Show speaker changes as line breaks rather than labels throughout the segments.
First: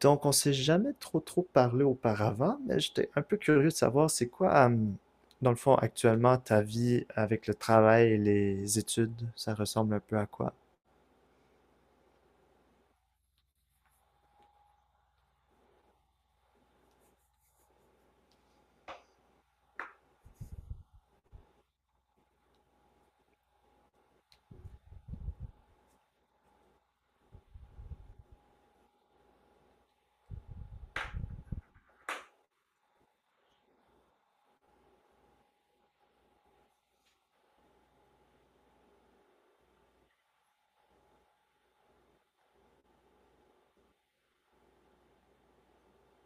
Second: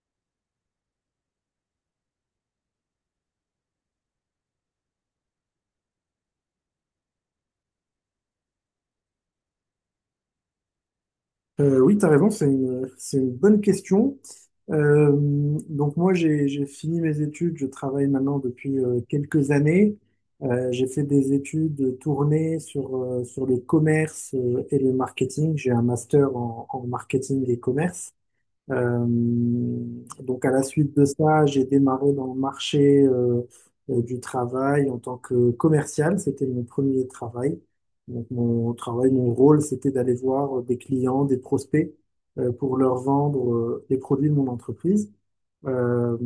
Donc, on s'est jamais trop parlé auparavant, mais j'étais un peu curieux de savoir c'est quoi, dans le fond, actuellement, ta vie avec le travail et les études, ça ressemble un peu à quoi?
Oui, tu as raison, c'est c'est une bonne question. Euh, donc moi, j'ai fini mes études, je travaille maintenant depuis quelques années. J'ai fait des études tournées sur le commerce et le marketing. J'ai un master en marketing et commerce. Euh, donc à la suite de ça, j'ai démarré dans le marché du travail en tant que commercial. C'était mon premier travail. Donc mon travail, mon rôle, c'était d'aller voir des clients, des prospects pour leur vendre les produits de mon entreprise. Euh,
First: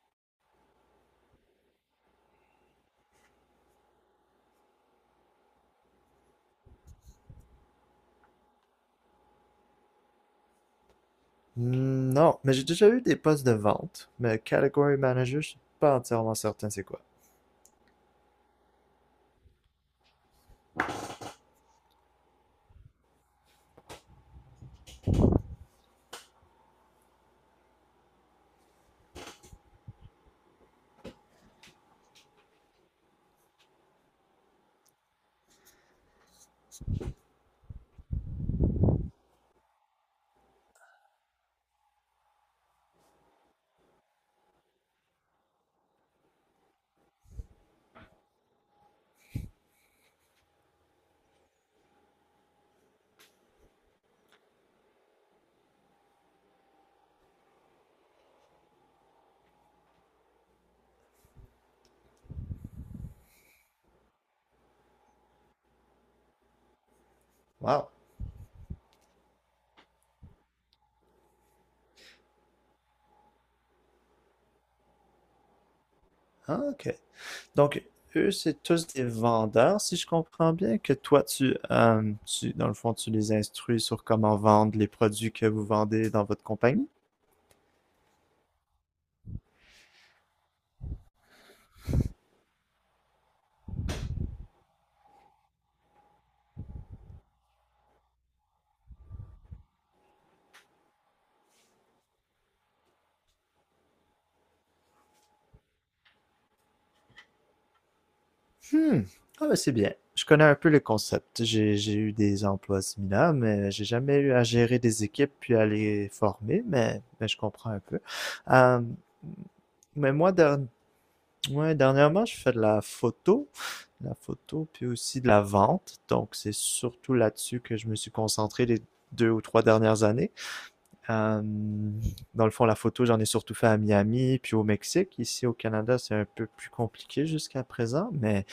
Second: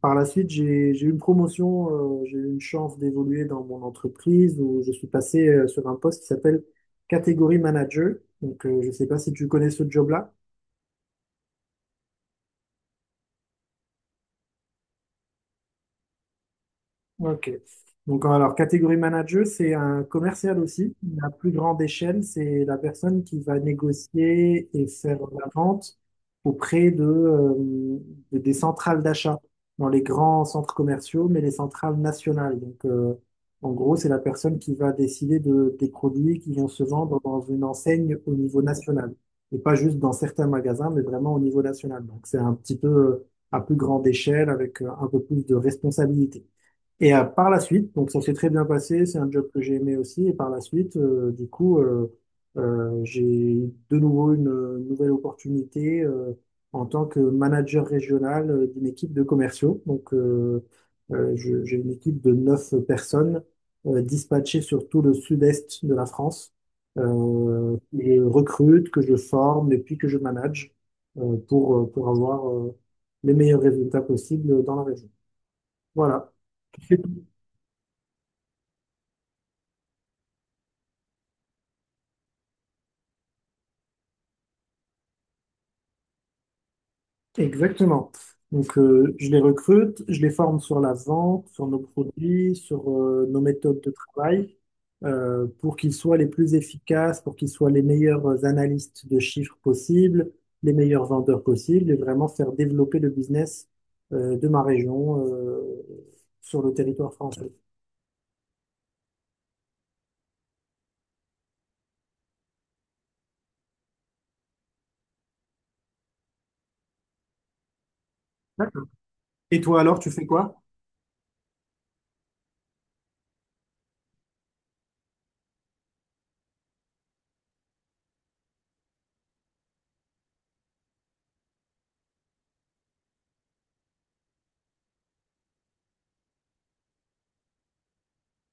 Par la suite, j'ai eu une promotion, j'ai eu une chance d'évoluer dans mon entreprise où je suis passé sur un poste qui s'appelle catégorie manager. Donc je ne sais pas si tu connais ce job-là.
Hmm. Non, mais j'ai déjà eu des postes de vente, mais category manager, je suis pas entièrement certain c'est quoi.
Ok. Donc, alors, catégorie manager, c'est un commercial aussi. La plus grande échelle, c'est la personne qui va négocier et faire la vente auprès de des centrales d'achat dans les grands centres commerciaux, mais les centrales nationales. Donc, en gros, c'est la personne qui va décider des produits qui vont se vendre dans une enseigne au niveau national. Et pas juste dans certains magasins, mais vraiment au niveau national. Donc, c'est un petit peu à plus grande échelle avec un peu plus de responsabilité. Et par la suite, donc ça s'est très bien passé, c'est un job que j'ai aimé aussi. Et par la suite, du coup, j'ai de nouveau une nouvelle opportunité en tant que manager régional d'une équipe de commerciaux. Donc, j'ai une équipe de neuf personnes dispatchées sur tout le sud-est de la France,
Wow.
que je recrute, que je forme et puis que je manage pour pour avoir les meilleurs résultats possibles dans la région. Voilà.
Ah, ok. Donc, eux, c'est tous des vendeurs, si je comprends bien, que toi, tu, dans le fond, tu les instruis sur comment vendre les produits que vous vendez dans votre compagnie?
Exactement. Donc, je les recrute, je les forme sur la vente, sur nos produits, sur nos méthodes de travail, pour qu'ils soient les plus efficaces, pour qu'ils soient les meilleurs analystes de chiffres possibles, les meilleurs vendeurs possibles, et vraiment faire développer le business de ma région sur le territoire français.
Hmm. Ah ben, c'est bien. Je connais un peu le concept. J'ai eu des emplois similaires, mais j'ai jamais eu à gérer des équipes puis à les former, mais je comprends un peu. Euh,
Et toi alors, tu
mais
fais
moi,
quoi?
ouais, dernièrement, je fais de la photo, puis aussi de la vente. Donc, c'est surtout là-dessus que je me suis concentré les deux ou trois dernières années. Euh, Dans le fond, la photo, j'en ai surtout fait à Miami, puis au Mexique. Ici, au Canada, c'est un peu plus compliqué jusqu'à présent, mais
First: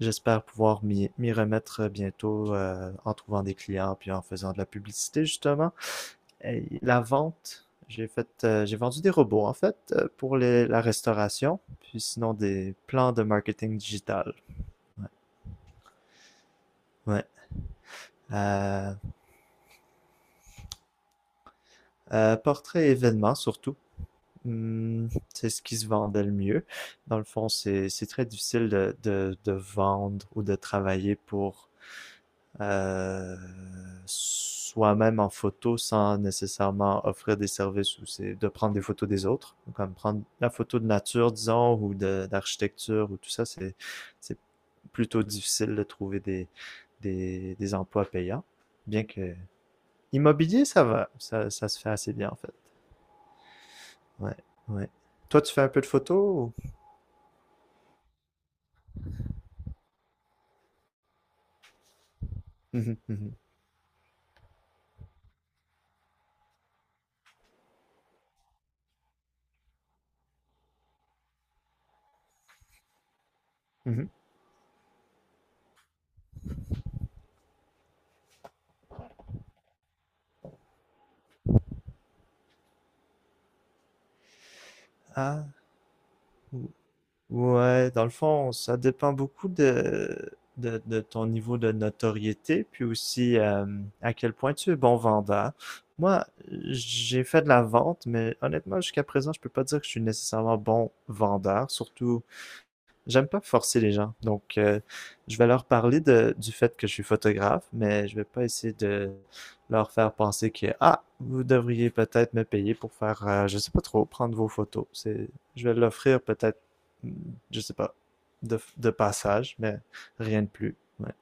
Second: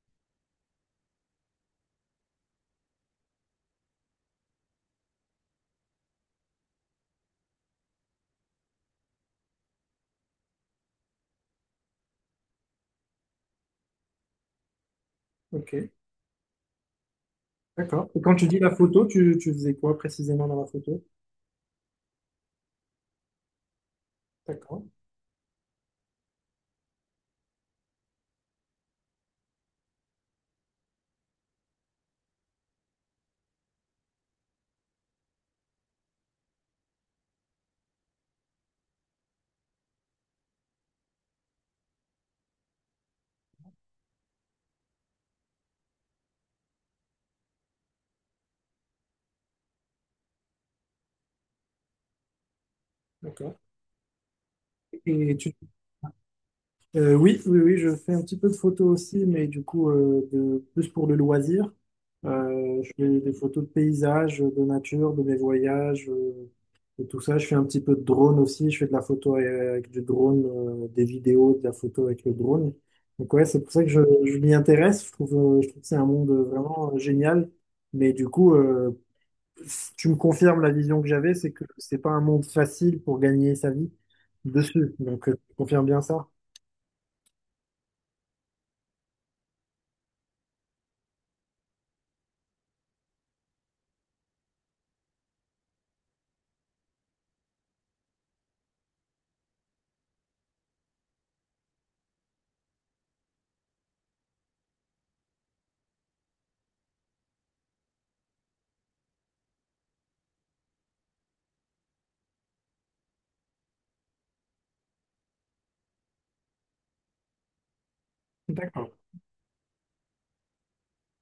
j'espère pouvoir m'y remettre bientôt en trouvant des clients, puis en faisant de la publicité, justement. Et la vente, j'ai vendu des robots, en fait, pour la restauration, puis sinon des plans de marketing digital.
Ok,
Ouais.
d'accord. Et quand tu dis la
Euh,
photo, tu faisais quoi précisément dans la photo?
Portrait événement, surtout.
D'accord,
Hmm, c'est ce qui se vendait le mieux. Dans le fond, c'est très difficile de vendre ou de travailler pour euh, soi-même en photo sans nécessairement offrir des services ou c'est de prendre des photos des autres. Comme prendre la photo de nature, disons, ou de d'architecture ou tout ça, c'est plutôt difficile de trouver des emplois payants. Bien que immobilier, ça va, ça se fait assez bien en fait.
d'accord.
Ouais, ouais.
Et
Toi, tu fais un peu de photos ou...
Oui, oui, oui, je fais un petit peu de photos aussi, mais du coup, plus pour le loisir. Je
Mhm,
fais des
mhm,
photos de paysages, de nature, de mes voyages, et tout ça. Je fais un petit peu de drone aussi. Je fais de la photo avec du drone, des vidéos, de la photo avec le drone. Donc ouais, c'est pour ça que
mhm.
je m'y intéresse. Je trouve que c'est un monde vraiment génial. Mais du coup, tu me confirmes la vision que j'avais, c'est que c'est pas un monde facile pour gagner sa vie dessus. Donc,
Ah,
tu confirmes bien ça?
ou- ouais, dans le fond, ça dépend beaucoup de ton niveau de notoriété, puis aussi à quel point tu es bon vendeur. Moi, j'ai fait de la vente, mais honnêtement, jusqu'à présent, je peux pas dire que je suis nécessairement bon vendeur, surtout j'aime pas forcer les gens. Donc, je vais leur parler du fait que je suis photographe, mais je vais pas essayer de leur faire penser que, ah, vous devriez peut-être me payer pour faire, je sais pas trop, prendre vos photos. C'est, je vais l'offrir peut-être, je sais pas, de
D'accord.
passage, mais rien de plus. Ouais.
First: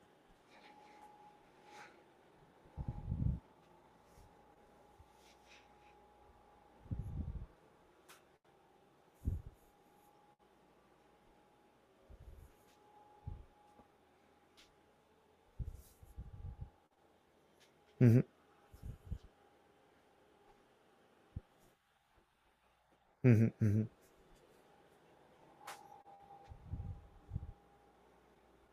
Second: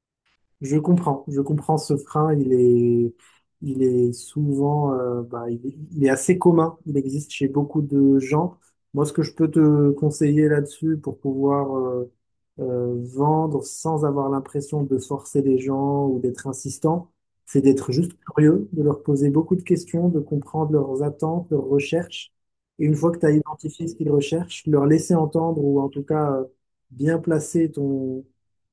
Je comprends ce frein, il est souvent, bah, il est assez commun, il existe chez beaucoup de gens. Moi, ce que je peux te conseiller là-dessus pour pouvoir vendre sans avoir l'impression de forcer les gens ou d'être insistant, c'est d'être juste
Mhm,
curieux, de leur poser beaucoup de questions, de comprendre leurs attentes, leurs recherches. Et une fois que tu as
mhm,
identifié
mhm,
ce qu'ils recherchent, leur laisser entendre ou en tout cas bien placer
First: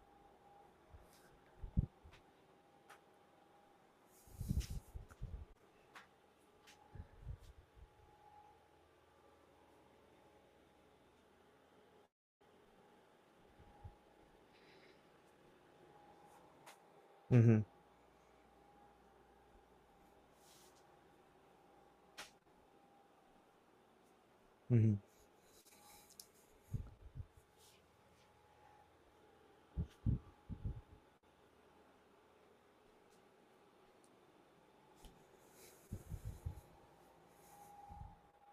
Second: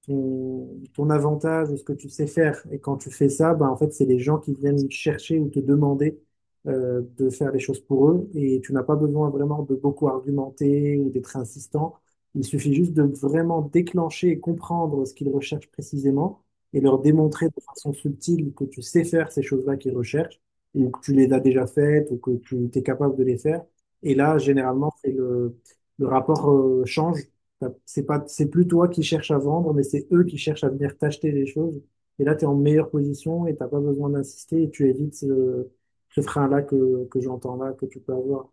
ton, ton avantage ou ce que tu sais faire. Et quand tu fais ça, bah, en fait, c'est les gens qui viennent chercher ou te demander de faire les choses pour eux. Et tu n'as pas besoin vraiment de beaucoup argumenter ou d'être insistant. Il suffit juste de vraiment déclencher et comprendre ce qu'ils recherchent précisément et leur démontrer de
mhm,
façon subtile que tu sais faire ces choses-là qu'ils recherchent ou que tu les as déjà faites ou que tu es capable de les faire. Et là, généralement,
mhm.
le rapport change. T'as- C'est pas, c'est plus toi qui cherches à vendre, mais c'est eux qui cherchent à venir t'acheter les choses. Et là, tu es en meilleure position et t'as pas besoin d'insister et tu évites ce frein-là que j'entends là, que tu peux avoir.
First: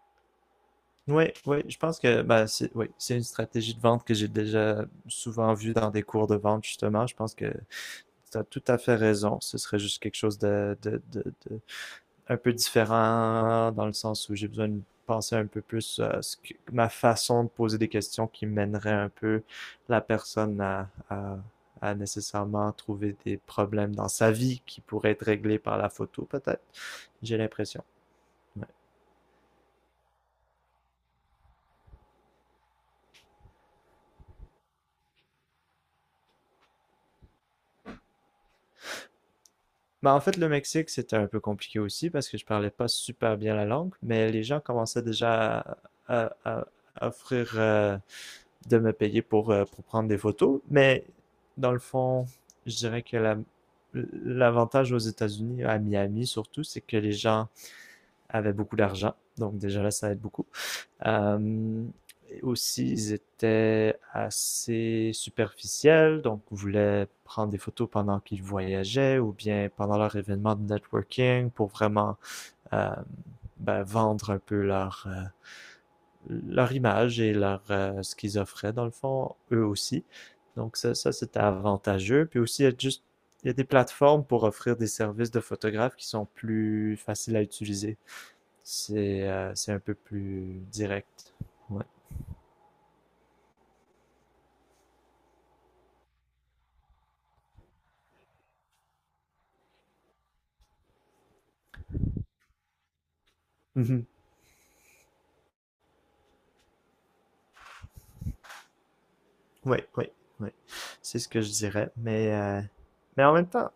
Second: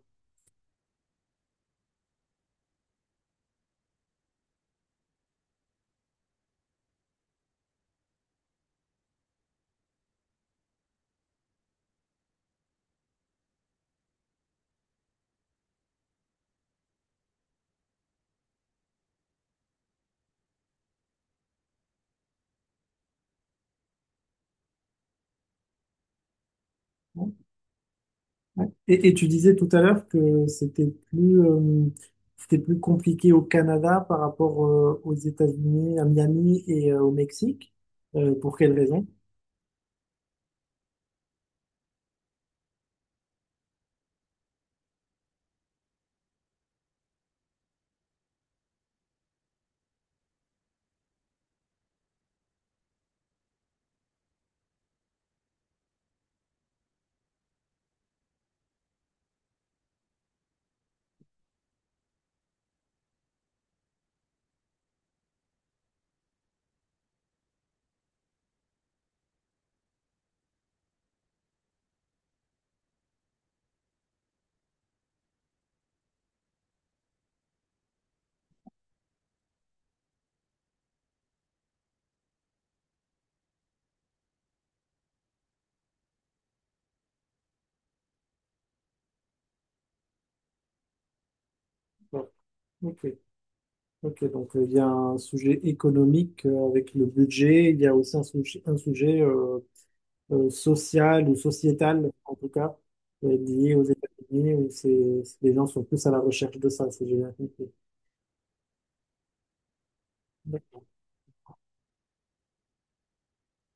Oui, oui, je pense que bah, c'est oui, c'est une stratégie de vente que j'ai déjà souvent vue dans des cours de vente, justement. Je pense que tu as tout à fait raison. Ce serait juste quelque chose un peu différent dans le sens où j'ai besoin de penser un peu plus à ce que, ma façon de poser des questions qui mènerait un peu la personne à nécessairement trouver des problèmes dans sa vie qui pourraient être réglés par la photo, peut-être. J'ai l'impression.
Ouais.
Ouais.
Et tu disais tout à l'heure que c'était c'était plus compliqué au Canada par rapport aux États-Unis, à Miami et au Mexique. Pour quelle raison?
Bah, en fait, le Mexique, c'était un peu compliqué aussi parce que je parlais pas super bien la langue, mais les gens commençaient déjà à, à- à offrir de me payer pour prendre des photos. Mais dans le fond, je dirais que la, l'avantage aux États-Unis, à Miami surtout, c'est que les gens avaient beaucoup d'argent. Donc déjà là, ça aide beaucoup. Euh, Aussi, ils étaient assez superficiels, donc voulaient prendre des photos pendant qu'ils voyageaient ou bien pendant leur événement de networking pour vraiment euh, ben, vendre un peu leur, leur image et leur, ce qu'ils offraient, dans le fond, eux aussi. Donc ça c'était avantageux. Puis aussi, il y a juste il y a des plateformes pour offrir des services de photographes qui sont plus faciles à utiliser. C'est un peu plus direct. Ouais.
Bon, Ok, ok. Donc il y a un sujet économique avec le budget. Il y a aussi un sujet, un sujet sociale ou sociétale, en tout cas, liée aux
Mhm.
États-Unis, où les gens sont plus à la recherche de ça, si j'ai bien compris.
Ouais, ouais, ouais. C'est ce que je dirais. Mais en même temps,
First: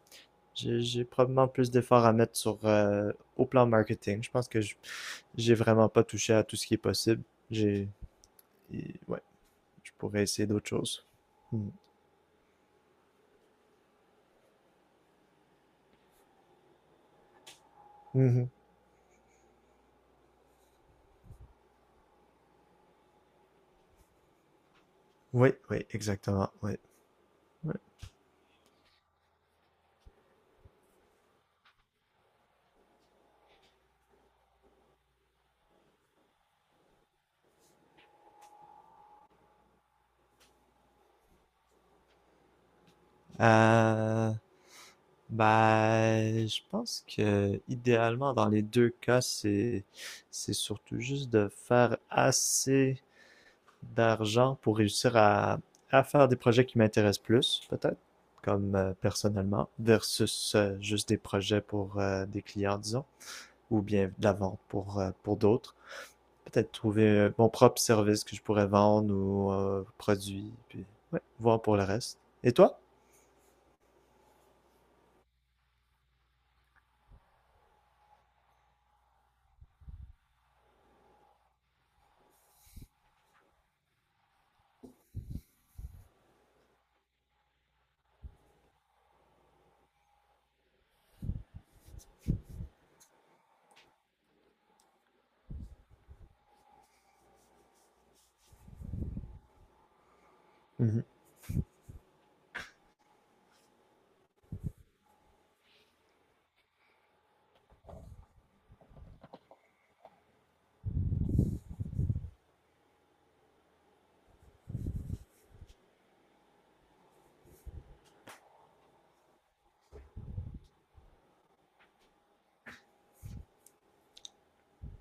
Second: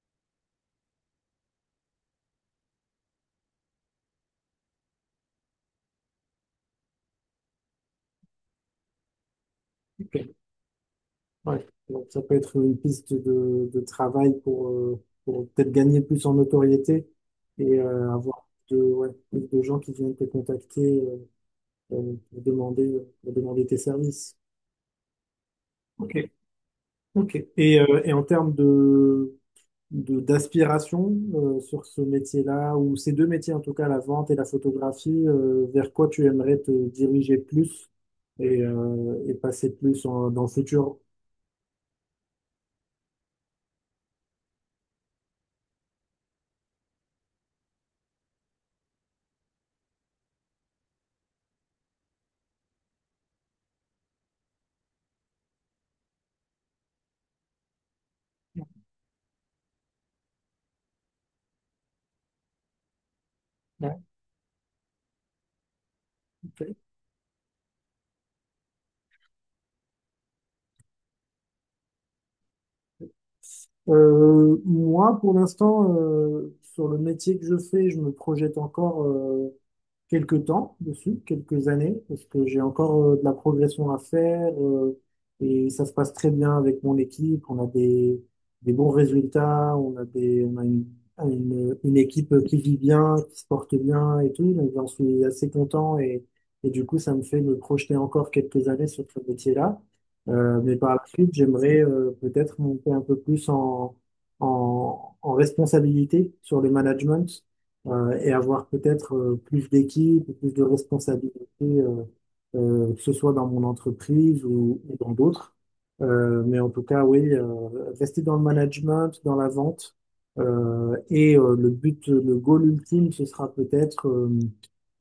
j'ai probablement plus d'efforts à mettre sur au plan marketing. Je pense que j'ai vraiment pas touché à tout ce qui est possible. J'ai. Ouais. Je
Ok.
pourrais essayer d'autres choses.
Ouais.
Hmm.
Donc, ça peut être une piste de travail pour peut-être gagner plus en notoriété et avoir
Mhm.
ouais, plus de gens qui viennent te contacter pour demander tes services.
Oui, oui,
Ok.
exactement. Oui.
Ok.
Oui.
Et en termes d'aspiration sur ce métier-là, ou ces deux métiers en tout cas, la vente et la photographie, vers quoi tu aimerais te diriger plus et et passer plus dans le futur?
Euh, ben, je pense que idéalement, dans les deux cas, c'est surtout juste de faire assez d'argent pour réussir à faire des projets qui m'intéressent plus, peut-être, comme personnellement, versus juste des projets pour des clients, disons, ou
Ouais,
bien de la vente pour d'autres. Peut-être
ok.
trouver mon propre service que je pourrais vendre ou produit, puis ouais, voir pour le reste. Et toi?
Moi, pour l'instant, sur le métier que je fais, je me projette encore quelques temps dessus, quelques années, parce que j'ai encore de la progression à faire et ça se passe très bien avec mon équipe. On a des bons résultats, on a une équipe qui vit bien, qui se porte bien et tout. Donc j'en suis assez content et du coup ça me fait me projeter encore quelques années sur ce métier-là. Mais par la
Mhm.
suite, j'aimerais peut-être monter un peu plus en responsabilité sur le management et avoir peut-être plus d'équipe, plus de responsabilités, euh, que ce soit dans mon entreprise ou dans d'autres. Mais en tout cas, oui, rester dans le management, dans la vente. Et le but, le goal ultime, ce sera peut-être euh,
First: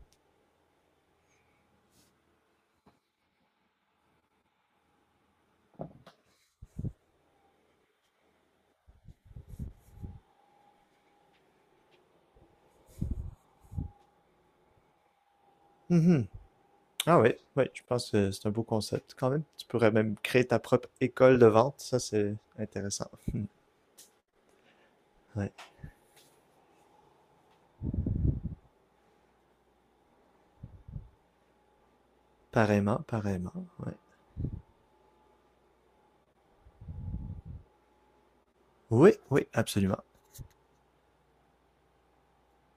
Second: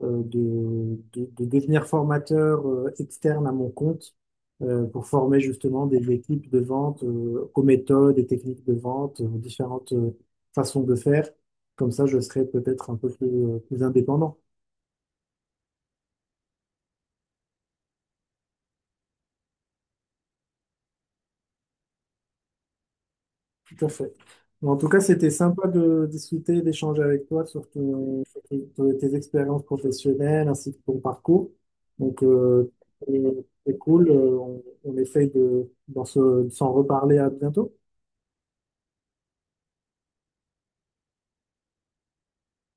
euh, de, de devenir formateur externe à mon compte pour former justement des équipes de vente aux méthodes et techniques de vente, aux différentes façons de faire comme ça, je serai peut-être un peu plus indépendant.
Mhm. Ah oui, oui, je pense que c'est un beau concept quand même. Tu pourrais même créer ta propre école de vente, ça c'est intéressant.
Tout à fait. Mais en tout cas, c'était
Mm. Ouais.
sympa de discuter, d'échanger avec toi sur tes expériences professionnelles ainsi que ton parcours. Donc,
Pareillement,
c'est
pareillement,
c'est
ouais.
cool. On essaye de s'en reparler à bientôt.
Oui, oui, absolument.